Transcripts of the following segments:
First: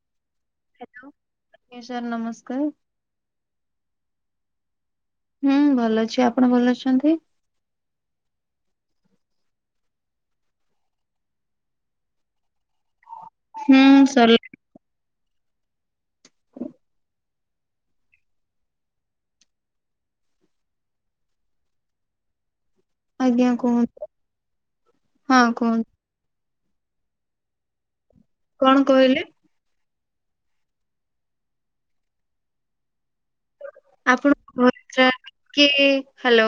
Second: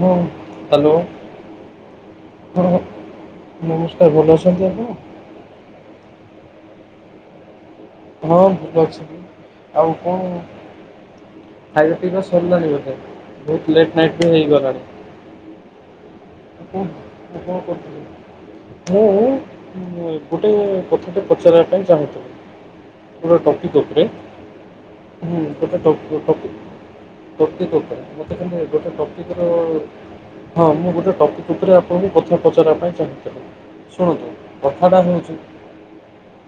ହଁ ଆଜ୍ଞା ସାର୍ ନମସ୍କାର ହଁ ନମସ୍ ସାର୍ ଭଲ ଅଛନ୍ତି ଆପଣ? ହୁଁ। ଭଲ ଅଛି। ଆପଣ ଭଲ ଅଛନ୍ତି? ହଁ ଭଲ ଅଛି। ଆଉ କଣ ଖାଇବା ପିଇବା ସରିଲାଣି ବୋଧେ। ବୋହୁତ ହୁଁ ଲେଟ୍ ନାଇଟ୍ ବି ସରିଲା। ହେଇଗଲାଣି। ଉଁ କୁଁ ଆଉ କଁ କରୁଥୁଲେ? ମୁଁ ଉଁ ଗୋଟେ କଥାଟେ ପଚାରିବା ପାଇଁ ଚାହୁଁଥିଲି। ଗୋଟେ ଆଜ୍ଞା ଟପିକ୍ କୁହନ୍ତୁ ଓପରେ ହୁଁ ହଁ ଗୋଟେ କୁହନ୍ତୁ ଟ ଟପି ଟପିକ୍ ଓପରେ ଗୋଟେ ଖାଲି କଣ ଗୋଟେ କହିଲେ ଟପିକ୍ ର ହଁ ମୁଁ ଗୋଟେ ଟପିକ୍ ଉପରେ ଆପଣଙ୍କୁ କଥା ପଚାରିବା ପାଇଁ ଚାହୁଁ ଶୁଣନ୍ତୁ ଆପଣଙ୍କ କଥାଟା ଭଏସଟା ହେଉଚି କି ହ୍ୟାଲୋ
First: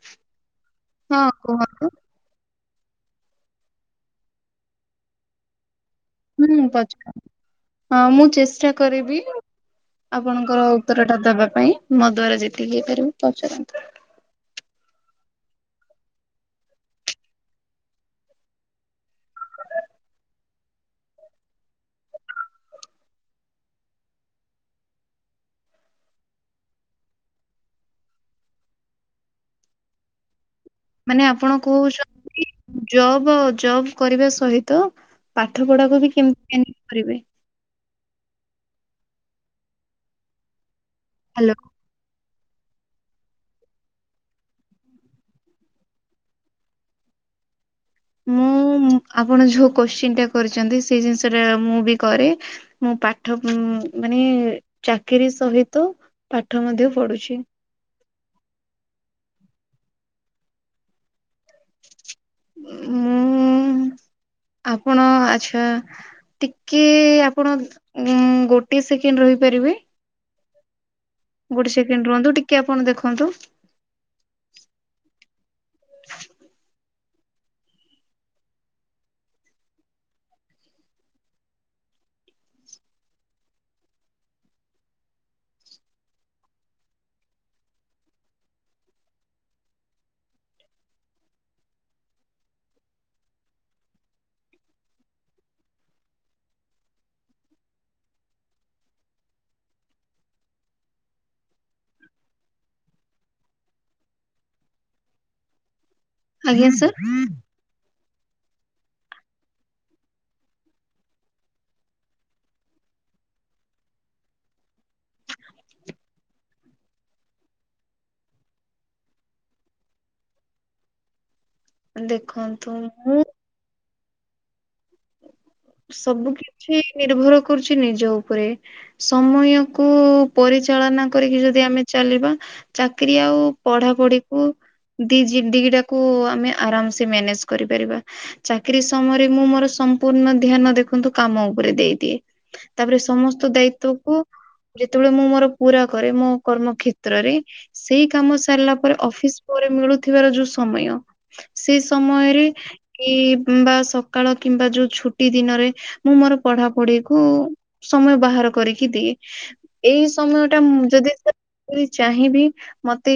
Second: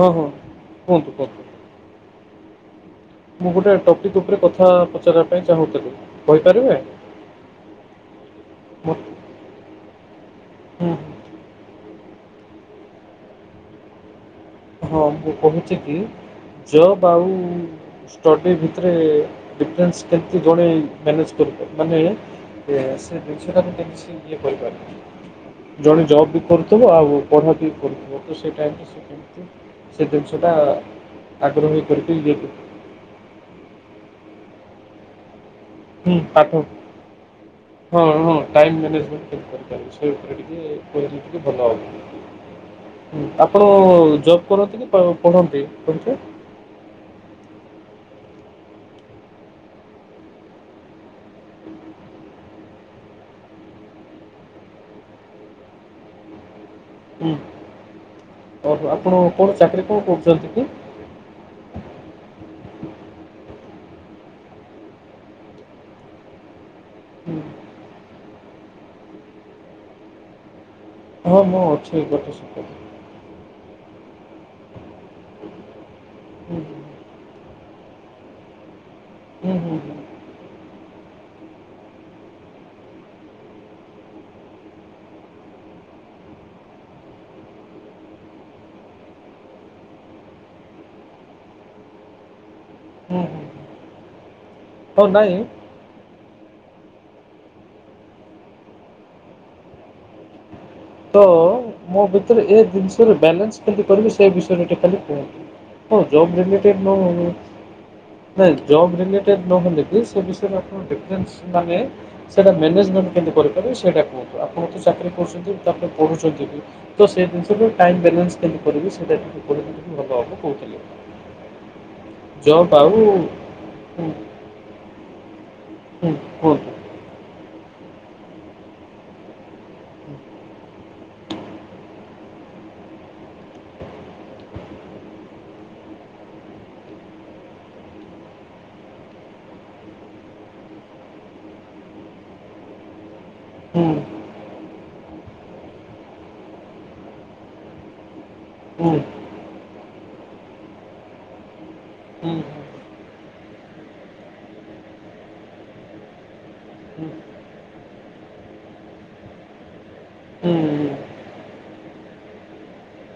ହଁ ହଁ କୁହନ୍ତୁ କୁହନ୍ତୁ। ମୁଁ ଗୋଟେ ଟପିକ୍ ଉପରେ କଥା ପଚାରିବା ପାଇଁ ଚାହୁଁଥୁଲି। ହୁଁ ପଚାର ହଁ ମୁଁ ଚେଷ୍ଟା ମୋ କରିବି ଆପଣଙ୍କର ହୁଁ ଉତ୍ତରଟା ଦବା ପାଇଁ ମୋ ଦ୍ଵାରା ଯେତିକି ହେଇପାରିବ ପଚାରନ୍ତୁ। ହଁ ମୁଁ କହୁଚି କି ଜବ୍ ଆଉ ଷ୍ଟଡ଼ି ଭିତରେ ଡିଫରେନ୍ସ କେମତି ଜଣେ ମ୍ୟାନେଜ୍ କରି ମାନେ ଯେ ସେ ଦିନିଷଟାକୁ କେମତି ଇଏ କରିପା ଜଣେ ଜବ୍ ବି କରୁଥୁବ ଆଉ ପଢ଼ା ବି କରୁଥୁବ ତ ସେ ଟାଇମ୍ ରେ ସିଏ କେମତି ସେ ଜିନିଷ ମାନେ ଆପଣ କୋହୁଛନ୍ତି କରି- ଜବ୍ ଆଉ ଜବ୍ କରିବା ସହିତ ପାଠ ପଢ଼ାକୁ ବି ହୁଁ କେମତି ପାଠ ପ୍ୟାନି କରିବେ। ହଁ ହଁ ଟାଇମ୍ ମ୍ୟାନେଜମେଣ୍ଟ୍ କେମତି କରିପାରିବ ସେଇ ଉପରେ ଟିକେ କହିଲେ ଟିକେ ହ୍ୟାଲୋ। ଭଲ ହବ। ଉଁ ଆପଣ ଜବ୍ କରନ୍ତି କି ପ ପଢ଼ନ୍ତି ଅବିକା? [inaudible] ମୁଁ ଉଁ ଆପଣ ଯୋଉ କୋଶ୍ଚିନ୍ ଟା କରିଚନ୍ତି ସେ ଜିନିଷଟା ମୁଁ ବି କରେ ମୁଁ ପାଠ ପୁଁ ଉଁ ମାନେ ଚାକିରୀ ସହିତ ପା ହୁଁ ଅହୋ ଆପଣ କଣ ଚାକିରି କଣ କରୁଚନ୍ତି କି? [inaudible] ମୁଁ ଆପଣ ଆଚ୍ଛା ଟି କି ହୁଁ, ଆପଣ ଉଁ ଗୋଟିଏ ସେକେଣ୍ଡ୍ ରହିପାରିବେ? ହଁ ମୁଁ ଗୋଟେ ଅଛି ସେକେଣ୍ଡ ଗୋଟେ ରୁହନ୍ତୁ ଟିକେ ସେକେଣ୍ଡ। ଆପଣ ଦେଖନ୍ତୁ ହୁଁ ହୁଁ। ହୁଁ ହୁଁ ହୁଁ। ହୁଁ ହୁଁ ହଉ ନାଇଁ ତ ମୋ ଭିତରେ ଏ ଜିନିଷରେ ବ୍ୟାଲାନ୍ସ କେମତି କରିବି ସେ ବିଷୟରେ ଟିକେ ଖାଲି କୁହନ୍ତୁ। ହୋ ଜବ୍ ଆଜ୍ଞା ରିଲେଟେଡ଼୍ ନ ସାର୍। ହୋଉ। ନାଇଁ ଜବ୍ ରିଲେଟେଡ଼୍ ନହଲେ ବି ସେ ବିଷୟରେ ଆପଣ ଡିଫରେନ୍ସ୍ ମାନେ ସେଇଟା ମେନେଜ୍ କେମତି କରିପାରିବି ସେଇଟା କୁହନ୍ତୁ ଆପଣ ତ ଚାକିରି କରୁଚନ୍ତି ତ ଆପଣ ପଢ଼ୁଚନ୍ତି ବି ତ ସେ ଦିନିଷଟା ଟାଇମ୍ ବେଲେନ୍ସ୍ କେମତି କରିବି ସେଟା ଟିକେ କହିଲେ ଟିକେ ଭଲ ହେବ କୋହୁଥିଲି। ଦେଖନ୍ତୁ ଜବ୍ ଆଉ ମୁଁ ଉଁ ସବୁ କିଛି ନିର୍ଭର କରୁଚି ନିଜ ଓପରେ ସମୟ କୁ ପରିଚାଳନା କରିକି ଯଦି ଆମେ ଚାଲିବା ଚାକିରି ଆଉ ପଢ଼ାପଢ଼ିକୁ ଦିଜି ଦିଟାକୁ ଆମେ ଆରାମସେ ମ୍ୟାନେଜ୍ କରିପାରିବା ଚାକିରି ସମୟରେ ମୁଁ ମୋର ସ ସମ୍ପୂର୍ଣ ଧ୍ୟାନ ଦେଖନ୍ତୁ କାମ ଉପରେ ଦେଇଦିଏ ତାପରେ ସମସ୍ତ ହୁଁ ଦାୟିତ୍ଵକୁ ଯେତୋଳେ ମୁଁ ମୋର ପୁରା କରେ ମୋ କର୍ମ କ୍ଷେତ୍ରରେ ସେଇ କାମ ସାରିଲା ହୁଁ ହୁଁ ପରେ ଅଫିସ୍ ପରେ ମିଳୁଥିବାର ଯୋଉ ସମୟ ସେ ହୁଁ ସମୟରେ କି ବା ସକାଳ କିମ୍ବା ଯୋଉ ଛୁ ଟି ଦିନରେ ମୁଁ ମୋର ପଢ଼ା ପଢ଼ି ହୁଁ ହୁଁ କୁ ସମୟ ବାହାର କରିକି ଦିଏ ଏଇ ସମୟଟା ମୁଁ ଯଦି ହୁଁ ସେ ମୁଁ ଚାହିଁବି ମତେ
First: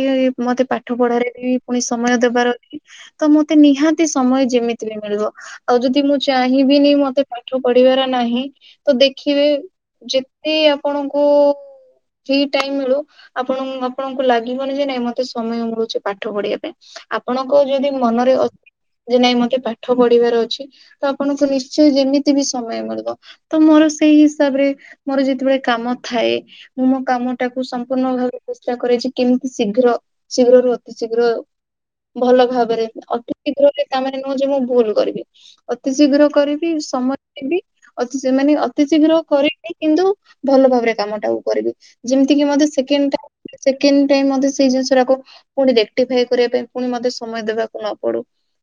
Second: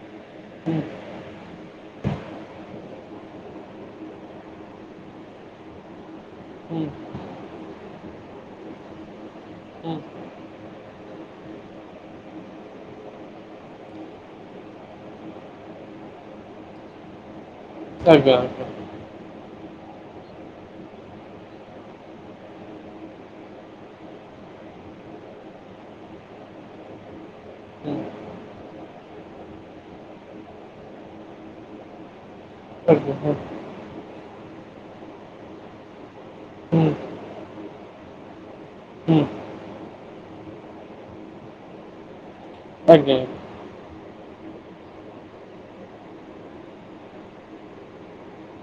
ମତେ ପାଠ ପଢ଼ାରେ ବି ପୁଣି ସମୟ ଦେବାର ଅଛି ତ ମୁଁ ମତେ ନିହାତି ସମୟ ଯେମିତି ବି ମିଳିବ ଆଉ ଯଦି ମୁଁ ଚାହିଁ ହୁଁ ବିିନି ମତେ ପାଠ ପଢ଼ିବାର ନାହିଁ ତ ଦେଖିବେ। ଯେତେ ଆପଣଙ୍କୁ। ଫ୍ରୀ ଟାଇମ ମିଳୁ ଆପଣ ଆପଣଙ୍କୁ ଲାଗିବନି ଯେ ନାଇଁ ମତେ ସମୟ ମିଳୁଛି ପାଠ ପଢ଼ିବା ପାଇଁ ଆପଣ ଙ୍କ ଯଦି ମନରେ ଆଜ୍ଞା ଆଜ୍ଞା ଅଛି ଯେ ନାଇଁ ମତେ ପାଠ ପଢ଼ିବାର ଅଛି ତ ଆପଣଙ୍କୁ ନି ନିଶ୍ଚୟ ଯେମିତି ବି ସମୟ ମିଳିବ ତ ମୋର ସେଇ ହିସାବରେ ମୋର ଯେତେବେଳେ କାମ ଥାଏ। ମୁଁ ମୋ କାମ ଟାକୁ ହୁଁ ସମ୍ପୂର୍ଣ୍ଣ ଭାବେ ଚେଷ୍ଟା କରେ ଯେ କେମିତି ଶୀଘ୍ର ଶୀଘ୍ରରୁ ଅତି ଶୀଘ୍ର। ହ [inaudible] ଭଲ ଭାବରେ ଅତି ଶୀଘ୍ରରେ ତାମାନେ ନୁହଁ ଯେ ମୁଁ ଭୁଲ କରିବି ଅତି ଶୀଘ୍ର କରି ବି ହୁଁ ସମୟ ଦେବି ଅତି ସି ମାନେ ଅତି ଶୀଘ୍ର ହୁଁ କରିବି କିନ୍ତୁ ଭଲ ଭାବରେ କାମଟାକୁ କରି ବି ଯେମିତିକି ମତେ ଆଜ୍ଞା ସେକେଣ୍ଡ ଟାଇମ ସେକେଣ୍ଡ। ଟାଇମ ମତେ ସେଇ ଜିନିଷଟାକୁ ପୁଣି ରେକଟିଫାଏ କରିବା ପାଇଁ ପୁଣି ମତେ ସମୟ ଦେବାକୁ ନ ପଡୁ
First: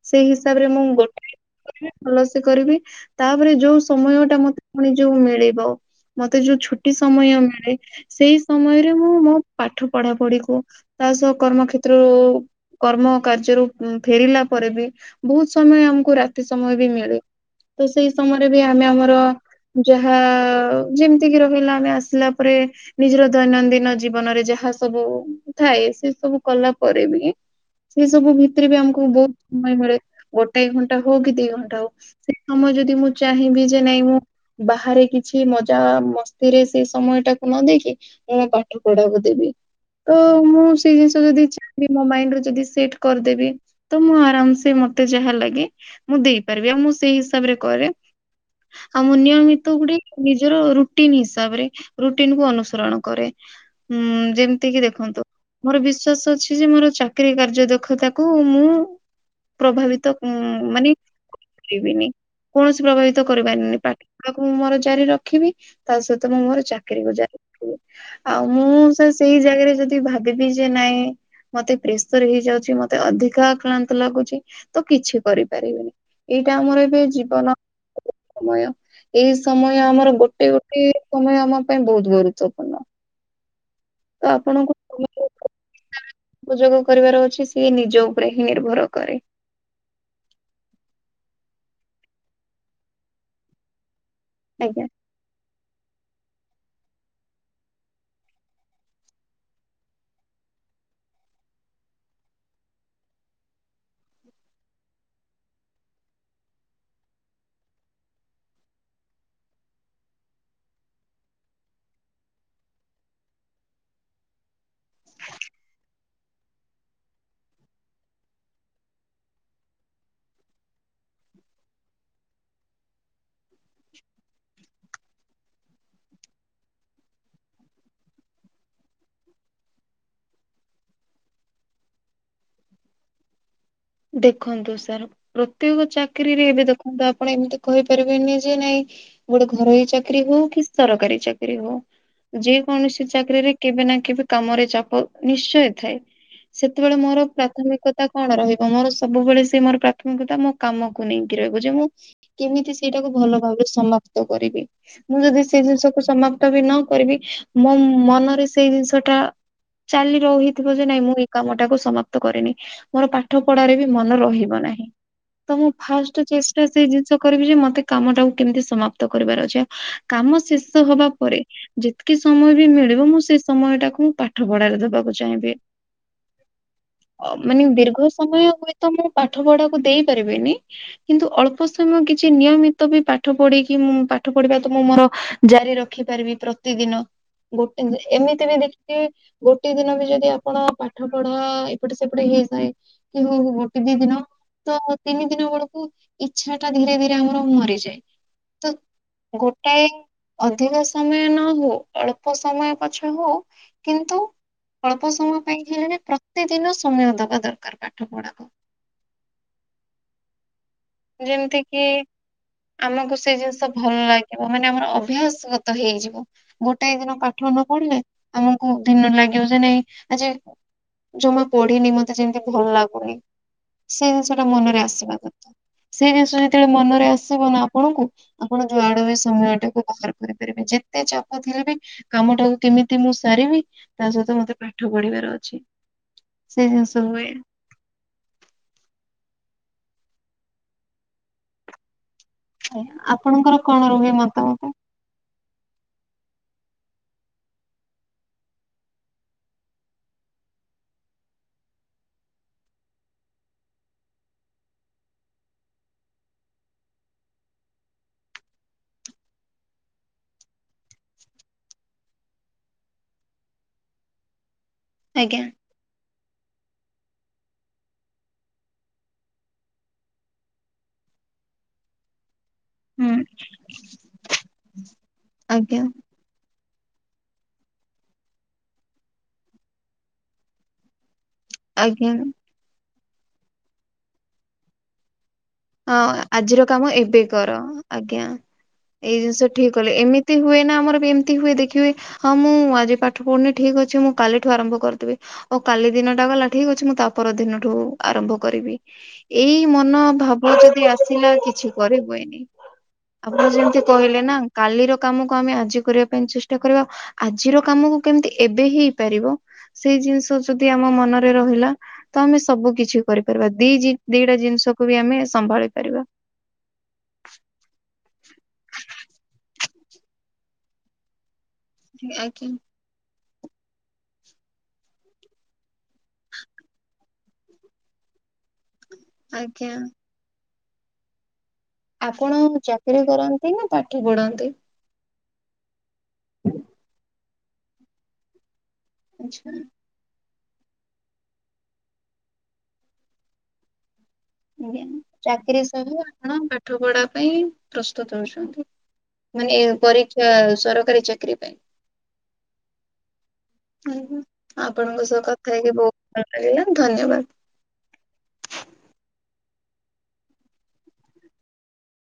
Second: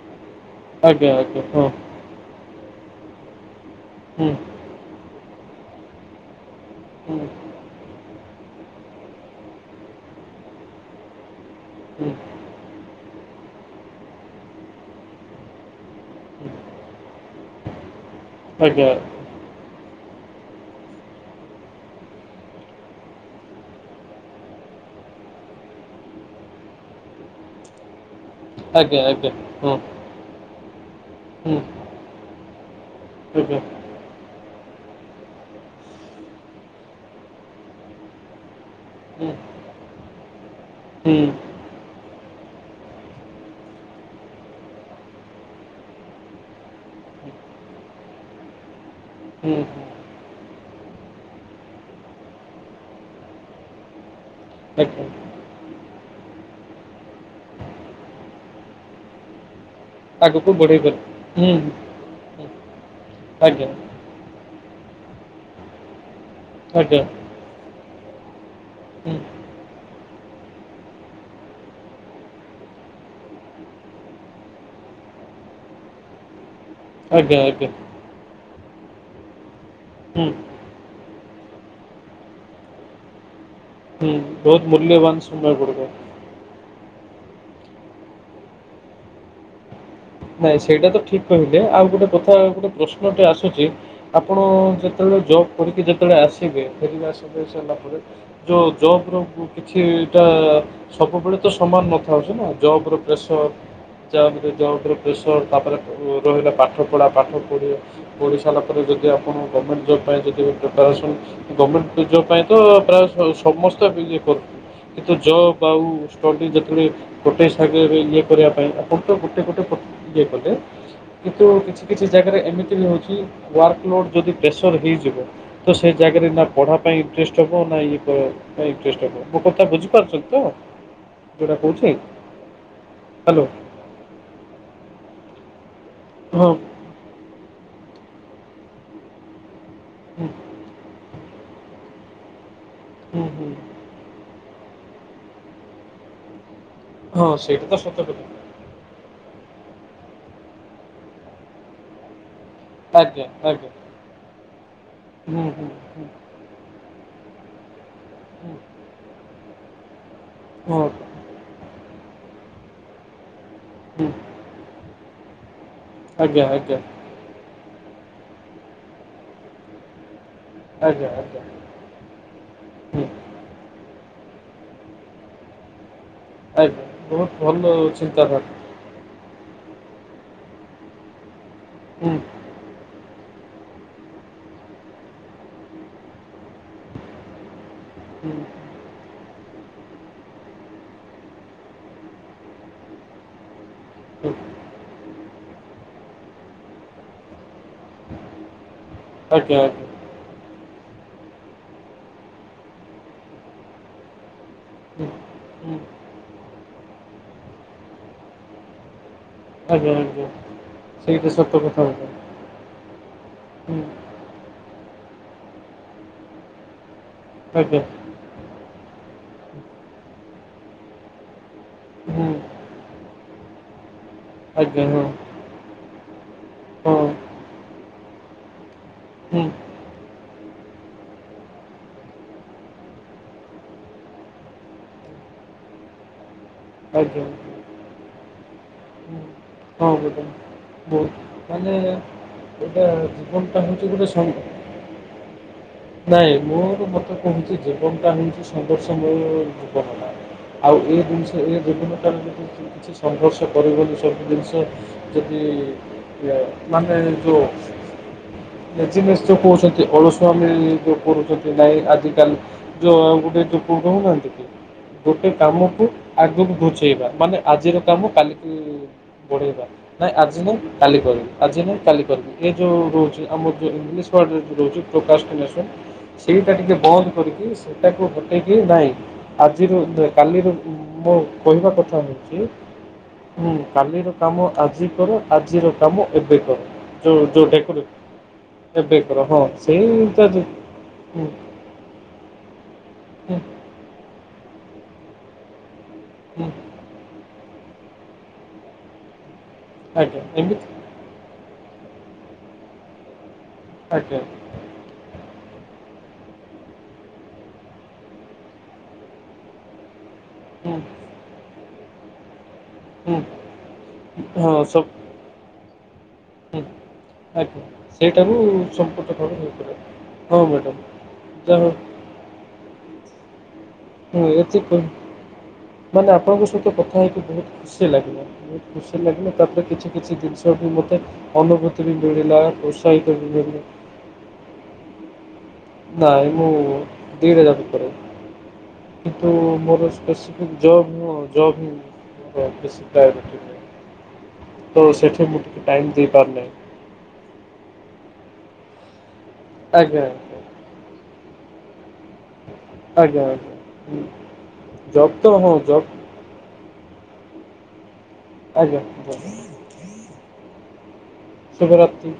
ସ ସେଇ ହିସାବରେ ମୁଁ ଆଜ୍ଞା ଗୋଟାଏ ଆଜ୍ଞା ହଁ ହୁଁ କରିବି ଭଲସେ କରିବି ତାପରେ ଯୋଉ ସମୟ ଟା ମତେ ପୁଣି ଯୋଉ ମିଳିବ। ମତେ ଯୋଉ ଛୁଟି ହୁଁ ସମୟ ମିଳେ ସେଇ ସମୟରେ ମୁଁ ମୋ ପାଠ ପଢ଼ାପଢିକୁ। ତା ସହ କର୍ମ ହୁଁ କ୍ଷେତ୍ରରୁ କର୍ମ କାର୍ଯ୍ୟରୁ ଉଁ ଫେରିଲା ପରେ ବି ବହୁତ ସମୟ ଆ କୁ ରାତି ହୁଁ, ସମୟ ବି ମିଳେ ତ ସେଇ ସମୟରେ ବି ଆମେ ଆଜ୍ଞା ଆମର। ଯାହା ଯେମିତିକି ରହିଲା ଆମେ ଆସିଲା ପରେ ନିଜର ଦୈନନ୍ଦିନ ଜୀବନରେ ଯାହା। ସବୁ ଥାଏ ସେ ସବୁ କଲା ପରେ ବି ସେ ସବୁ ଭିତରେ ବି ଆଜ୍ଞା ଆମକୁ ଆଜ୍ଞା ବହୁତ ହଁ ସମୟ ମିଳେ ଗୋଟାଏ ଘଣ୍ଟା ହଉ କି ଦି ହୁଁ ଘଣ୍ଟା ହଉ ସେ ସମୟ ଯଦି ଦି ମୁଁ ଆଜ୍ଞା ଚାହିଁବି ଯେ ନାଇଁ ମୁଁ। ବାହାରେ କିଛି ମଜା ମସ୍ତିରେ ସେଇ ସମୟ ଟାକୁ ନ ଦେଇକି ମୁଁ ମୋ ପାଠ ପଢ଼ାକୁ ହୁଁ ଦେବି। ତ ମୁଁ ସେଇ ହୁଁ ଜିନିଷ ଯଦି ଚାହିଁବି ମୋ ମାଇଣ୍ଡରେ ଯଦି ସେଟ୍ କରିଦେବି ତ ମୁଁ ଆରାମସେ ମତେ ଯାହା ଲାଗେ ମୁଁ ଦେଇପାରିବି ଆଉ ମୁଁ ସେଇ ହିସାବରେ କରେ। ଆଉ ମୁଁ ହୁଁ ନିୟମିତ ଗୁଟେ ନିଜର ରୁଟିନ ହିସାବରେ ରୁଟିନକୁ ଅନୁସରଣ କରେ। ହୁଁ ଯେମିତିକିି ଆଜ୍ଞା ଦେଖନ୍ତୁ। ମୋର ବିଶ୍ଵାସ ଅଛି ଯେ ମୋର ଚାକିରୀ କାର୍ଯ୍ୟ ଦକ୍ଷତାକୁ ମୁଁ। ପ୍ରଭାବିତ ଉଁ ଆଗକୁ ବଢ଼େଇବେ ମାନେ ହୁଁ ପାରିବିନି। କୌଣସି ପ୍ରଭାବିତ ଆଜ୍ଞା କରିପାରିନି ପାଠପଢ଼ାକୁ ମୁଁ ମୋର ଜାରି ରଖିବି ତା ସହ ତ ମୁଁ ମୋର ଆଜ୍ଞା ହୁଁ ଚାକିରୀକୁ ଯାଇଥିବି। ଆଉ ମୁଁ ସେ ସେଇ ଜାଗାରେ ଯଦି ଭାବିବି ଯେ ନାଇଁ। ମତେ ପ୍ରେସର ହେଇଯାଉଛି ମତେ ଅଧିକା ଆକ୍ଲାନ୍ତ ଲାଗୁଛି ତ କିଛି କରିପାରିବିନି ଏ ଏଇଟା ଆମର ଏ ଆଜ୍ଞା ଆଜ୍ଞା। ସମୟ ଏଇ ସମୟ ଆମର ହୁଁ ଗୋଟେ ଗୋଟେ ସମୟ ଆମ ପାଇଁ ବହୁତ ଗୁରୁତ୍ୱପୂର୍ଣ୍ଣ। ହୁଁ ତ ବହୁତ ଆପଣଙ୍କୁ ମୂଲ୍ୟବାନ ସମୟ ସୁନ୍ଦର ପଡ଼ିବ। ଉପଯୋଗ କରିବାର ଅଛି ସିଏ ନିଜ ଉପରେ ହିଁ ନିର୍ଭର କରେ। ନାଇଁ ସେଇଟା ତ ଠିକ କହିଲେ ଆଉ ଗୋଟେ କଥା ଗୋଟେ ପ୍ରଶ୍ନଟେ ଆସୁଛି। ଆପଣ ଆଜ୍ଞା। ଯେତେବେଳେ ଜବ କରିକି ଯେ ଯେତେବେଳେ ଆସିବେ ଫେରିବା ସବୁ ସାରିଲା ପରେ ଯୋ ଜବର ବୁ କିଛିଟା ସବୁବେଳେ ତ ସମାନ ନ ଥାଉଛି ନା ଜବ୍ ର ପ୍ରେସର ଯା ବି ହେଲେ ଜବ୍ ର ପ୍ରେସର ତାପରେ ର-ରହିଲା ପାଠ ପଢ଼ା ପାଠପଢ଼ି ପଢ଼ି ସାରିଲା ପରେ ଯଦି ଆପଣ ଗମେଣ୍ଟ ଜବ। ପାଇଁ ଯଦି ବି ପ୍ରିପାରେସନ୍ ଗମେଣ୍ଟ ଜବ୍ ପାଇଁ ତ ପ୍ରାୟ ସ-ସମସ୍ତେ ବି ଇଏ କରୁ। କିନ୍ତ ଜବ୍ ଆଉ ଷ୍ଟଡ଼ି ଯେତେବେଳେ ଗୋଟେ ସାଙ୍ଗରେ ଇଏ କରିବା ପାଇଁ ଆପଣ ତ ଗୋଟେ ଗୋଟେ ପ ଇଏ କଲେ କିନ୍ତୁ କିଛି କିଛି ଜାଗାରେ ଏମିତି ବି ହଉଛି ୱାର୍କଲୋଡ଼୍ ଯଦି ପ୍ରେସର ହି ଯିବ ତ ସେ ଜାଗାରେ ନା ପଢ଼ା ପାଇଁ ଇଣ୍ଟରେଷ୍ଟ ରହିବ ନା ଇଏ ପା ପାଇଁ ଇଣ୍ଟରେଷ୍ଟ ରହିବ ମୋ କଥା ବୁଝି ପା ବୁଝି ପାରୁଛନ୍ତି ତ ଯୋଉଟା କହୁଛି ହାଲୋ। ଦେଖନ୍ତୁ ସାର୍ ପ୍ରତ୍ୟେକ ଚାକିରିରେ ହଁ ଏବେ ଦେଖନ୍ତୁ ଆପଣ, ଏମିତି କହିପାରିବେନି ଯେ -ନାଇଁ ଗୋଟେ ଘରୋଇ ଚାକିରୀ ହୁଁ ହଉ କି ସରକାରୀ ଚାକିରି ହଉ, ଯେ କୌଣସି ହୁଁ ହୁଁ ଚାକିରୀରେ କେବେ ନା କେବେ କାମରେ ଚାପ ନିଶ୍ଚୟ ଥାଏ, ସେତେବେଳେ ହଁ ମୋର ସେଇଟା ତ ସତ ପ୍ରାଥମିକତା କଣ କଥା ରହିବ? ମୋର ସବୁବେଳେ ସେ ମୋର ପ୍ରାଥମିକତା ମୋ କାମକୁ ନେଇକି ରାଗୁଛି ମୁଁ କେମିତି ସେଇଟାକୁ ଆଜ୍ଞା ଭଲ ଭାବରେ ଆଜ୍ଞା ସମାପ୍ତ କରିବି ମୁଁ ହୁଁ ଯଦି ହୁଁ ସେଇ ହୁଁ ଜିନିଷକୁ ସମାପ୍ତ ବି ନ କରିବି ମୋ ମନରେ ହୁଁ ସେଇ ଜିନିଷଟା କାଲି ରହିଥିବ ହଁ ଯେ ନାଇଁ ମୁଁ ଏଇ କାମଟାକୁ ସମାପ୍ତ କରିନି ମୋର ପା ପାଠ ପଢ଼ାରେ ବି ହୁଁ ମନ ରହିବ ନାହିଁ। ତ ମୁଁ ଫାଷ୍ଟ ଆଜ୍ଞା ଚେଷ୍ଟା ଆଜ୍ଞା ସେଇ ଜିନିଷ କରିବି ଯେ ମତେ କାମଟାକୁ କେମିତି ସମାପ୍ତ କରିବାର ଅଛି କାମ ଶେଷ ହବା ଆଜ୍ଞା ପରେ ଆଜ୍ଞା ଯେତିକି ସମୟ ବି ହୁଁ ମିଳିବ ମୁଁ ସେ ସମୟଟାକୁ ପାଠ ପଢାରେ ଦବାକୁ ଚାହିଁବି। ଆଜ୍ଞା ଅ ବହୁତ ମାନେ ଭଲ ଦୀର୍ଘ ହଉଛି। ସମୟ ହୁଏତ ମୁଁ ପାଠ ପଢାକୁ ଦେଇପାରିବିନି କିନ୍ତୁ ଅଳ୍ପ ସମୟ ହୁଁ କିଛି ନିୟମିତ ବି ପାଠ ପାଠ ପଢିକି ମୁଁ ପାଠ ପଢିବା ତ ମୁଁ ମୋର ଜାରି ରଖି ପାରିବି ପ୍ରତିଦିନ। ଗୋଟେ ହୁଁ ଏମିତି ବି ଦେଖିକି ଗୋଟେ ଦିନ ବି ଯଦି ଆପଣ ପାଠ ପଢା ଏପଟେ ସେପଟେ ହେସଏ [unintelligible] କି ହଉ ହଉ ଗୋଟେ ଦି ଦିନ ହୁଁ ତ ତିନି ଦିନ ବେଳକୁ ଇଚ୍ଛା ଟା ଧୀରେ ଧୀରେ ଆମର ମରିଯାଏ ତ ଆଜ୍ଞା ଗୋଟାଏ ଆଜ୍ଞା ଅଧିକ ସମୟ ନ ହଉ ଅଳ୍ପ ସମୟ ପଛ ହଉ କିନ୍ତୁ ହୁଁ ଅଳ୍ପ ସମୟ ପାଇଁ ହୁଁ ହେଲେଣି ପ୍ରତିଦିନ ସମୟ ଦେବା ଦରକାର ପାଠପଢାକୁ। ଆଜ୍ଞା ଆଜ୍ଞା ସେଇଟା ଯେମିତି ସତ କିି କଥା ଆଜ୍ଞା। ଆମକୁ ସେ ଜିନିଷ ହୁଁ ଭଲ ଲାଗିବ ମାନେ ଆମର ଅଭ୍ୟାସ ଗତ ହେଇଯିବ ଗୋଟାଏ ଦିନ ପାଠ ନ ଆଜ୍ଞା ପଢିଲେ ଆମକୁ ଦିନ ଲାଗିବ ଯେ ନାଇଁ ଆଜି ଜମା ପଢିନି ମତେ ହୁଁ ଯେମିତି ଭଲ ଲାଗୁନି ସେଇ ଜିନିଷଟା ମନରେ ଆଜ୍ଞା ହଁ ଆସିବା କଥା। ସେଇ ଜିନିଷ ଯେତେବେଳେ ହଁ ମନରେ ଆସିବ ନା ଆପଣଙ୍କୁ ଆପଣ ଯୁଆଡ ବି ହୁଁ ସମୟ ଟାକୁ ବାହାର କରିପାରିବେ ଯେ ଏତେ ଚାପ ଥିଲେ ବି କାମଟାକୁ କେମିତି ମୁଁ ସାରିବି ତା ସହିତ ମତେ ପାଠ ପଢିବାର ଅଛି। ହଁ [inaudible] ସେୟା ସବୁ ହୁଏ। ହଁ ମ୍ୟାଡ଼ାମ୍ ବହୁତ ମାନେ ଏଇଟା ଆପଣଙ୍କର ଜୀବନଟା କଣ ହେଉଛି ଗୋଟେ ରୁହେ ସଂ ମତାମତ? ନାଇଁ ମୋର ମତେ କହୁଛି ଜୀବନ ଟା ହଉଛି ସଂଘଷ ଜୀବନ ହେଲା। ଆଉ ଏ ଜିନିଷ ଏ ଯବନତାରେ ଯଦି କିଛି ସଂଘର୍ଷ କରିବନ ସବୁ ଜିନିଷ ଯଦି ମାନେ ଲେଜ଼ନେସେ ଯଉ କହୁଛନ୍ତି ଅଳୁସୁଆ ଯ କରୁଛନ୍ତି ନାଇଁ ଆଜିକାଲି ଯୋଉ ଗୋଟେ ଯୋକ କହୁନାହାନ୍ତି କି? ଗୋଟେ ଆଜ୍ଞା କାମକୁ ଆଗକୁ ବୁଝେଇବା ମାନେ ଆଜିର କାମ କାଲିକି ବଢ଼େଇବା ନାଇଁ ଆଜି ନାାଇଁ କାଲି କରିବା। ଆଜି ନାଇଁ କାଲି କରିବ। ଏ ଯେଉଁ ହୁଁ ରହୁଛି ଆମର ଯେଉଁ ଇଂଲିଶ ୱାର୍ଡ଼ରେ ଯେଉଁ ରହୁଛି ପ୍ରକାଶ କନେସନ୍ ଆଜ୍ଞା ସେଇଟା ଟିକେ ବନ୍ଦ କରିକି ସେଟାକୁ ହଟେଇକି ନାହିଁ ଆଜି କାଲି ମୁ କହିବା କଥା ଆଜ୍ଞା ହେଉଛି ହଁ କାଲିର କାମ ଆଜି କର ଆଜିର କାମ ହଁ ଏବେ ଆଜିର କର କାମ ଏବେ ଯଉ ଯୋଉ କର ଡେକୋ ଆଜ୍ଞା। ଏବେ ଏଇ କର ହଁ। ଜିନିଷ ଠିକ ସେଇଟା ଏମିତି ଯ- ହୁଏ ନା ଆମର ହୁଁ ଏମତି ହୁଏ ଦେଖିବେ ହଁ ମୁଁ ଆଜି ପାଠ ହୁଁ ପଢୁନି ଠିକ ଅଛି ମୁ କାଲିଠୁ ଆରମ୍ଭ କରିଦବି ଆଉ କାଲି ଦିନ ଟା ଗଲା ହୁଁ ଠିକ ଅଛିଁ ତା ପର ଦିନ ଠୁ ଆରମ୍ଭ କରିବି ଏଇ ମନ ଆଜ୍ଞା ଭାବ ଏମିତି ଯଦି ଆସିଲା କିଛି କରିବଏନି ଆପଣ ଯେମିତି ଆଜ୍ଞା କହିଲେ ନା କାଲିର କାମ ଆମେ ଆଜି କରିବା ପାଇଁ ଚେଷ୍ଟା କରିବା ଆଜିର କାମକୁ କେମିତି ଏବେ ହି ହେଇପାରିବ ସେଇ ଜିନିଷ ଯଦି ହୁଁ ଆମ ମନରେ ରହିଲା ତ ଆମେ ସବୁ କିଛି ହୁଁ କରିପାରିବା ଦି ଦିଟା ହଁ ସବୁ ଜିନିଷକୁ ବି ଆମେ ସମ୍ଭାଳି ପାରିବା। ସେଇଟାରୁ ସମ୍ପୂର୍ଣ୍ଣ ଭାବ ଆଜ୍ଞ। ହୁଁ ଏତି ମାନେ ଆପଣଙ୍କ ସହିତ କଥା ହେଇକି ବୋହୁତ ଖୁସି ଲାଗେ। ଖୁସି ଲାଗିଲେ ତାପରେ ଆଜ୍ଞା କିଛି କିଛି ଜିନିଷ ବି ମୋତେ ଅନୁଭୂତି ବି ଆପଣ ମିଳିଲା ଚାକିରୀ ଉତ୍ସାହିତ ବି କରନ୍ତି ମିଳି ନା ପାଠ ପଢନ୍ତି? ନାଇଁ ମୁଁ ଦି ହଜାରରେ କିନ୍ତୁ ଆଚ୍ଛା ମୋର କି ଜବ ହ ଜବ ହ କିଶ ପ୍ରାୟରିଟି ଆଜ୍ଞା ଚାକିରୀ ସହ ଆପଣ ଦେଇପାରୁନାହିଁ। ପାଠ ପଢା ପାଇଁ ପ୍ରସ୍ତୁ ଛନ୍ତି ମାନେ ଆଜ୍ଞା ପରୀକ୍ଷା ଆଜ୍ଞା ସରକାରୀ ଚାକିରୀ ପାଇଁ ଆଜ୍ଞା ଆଜ୍ଞା ହୁଁ, ଆପଣଙ୍କ ଜବ୍ ସହ ତ ହଁ କଥା ହେଇକି ଜବ୍ ବୋହୁତ ଭଲ ଲାଗିଲା। ଧନ୍ୟବାଦ। ଆଜ୍ଞା। ଶୁଭ ରାତ୍ରି।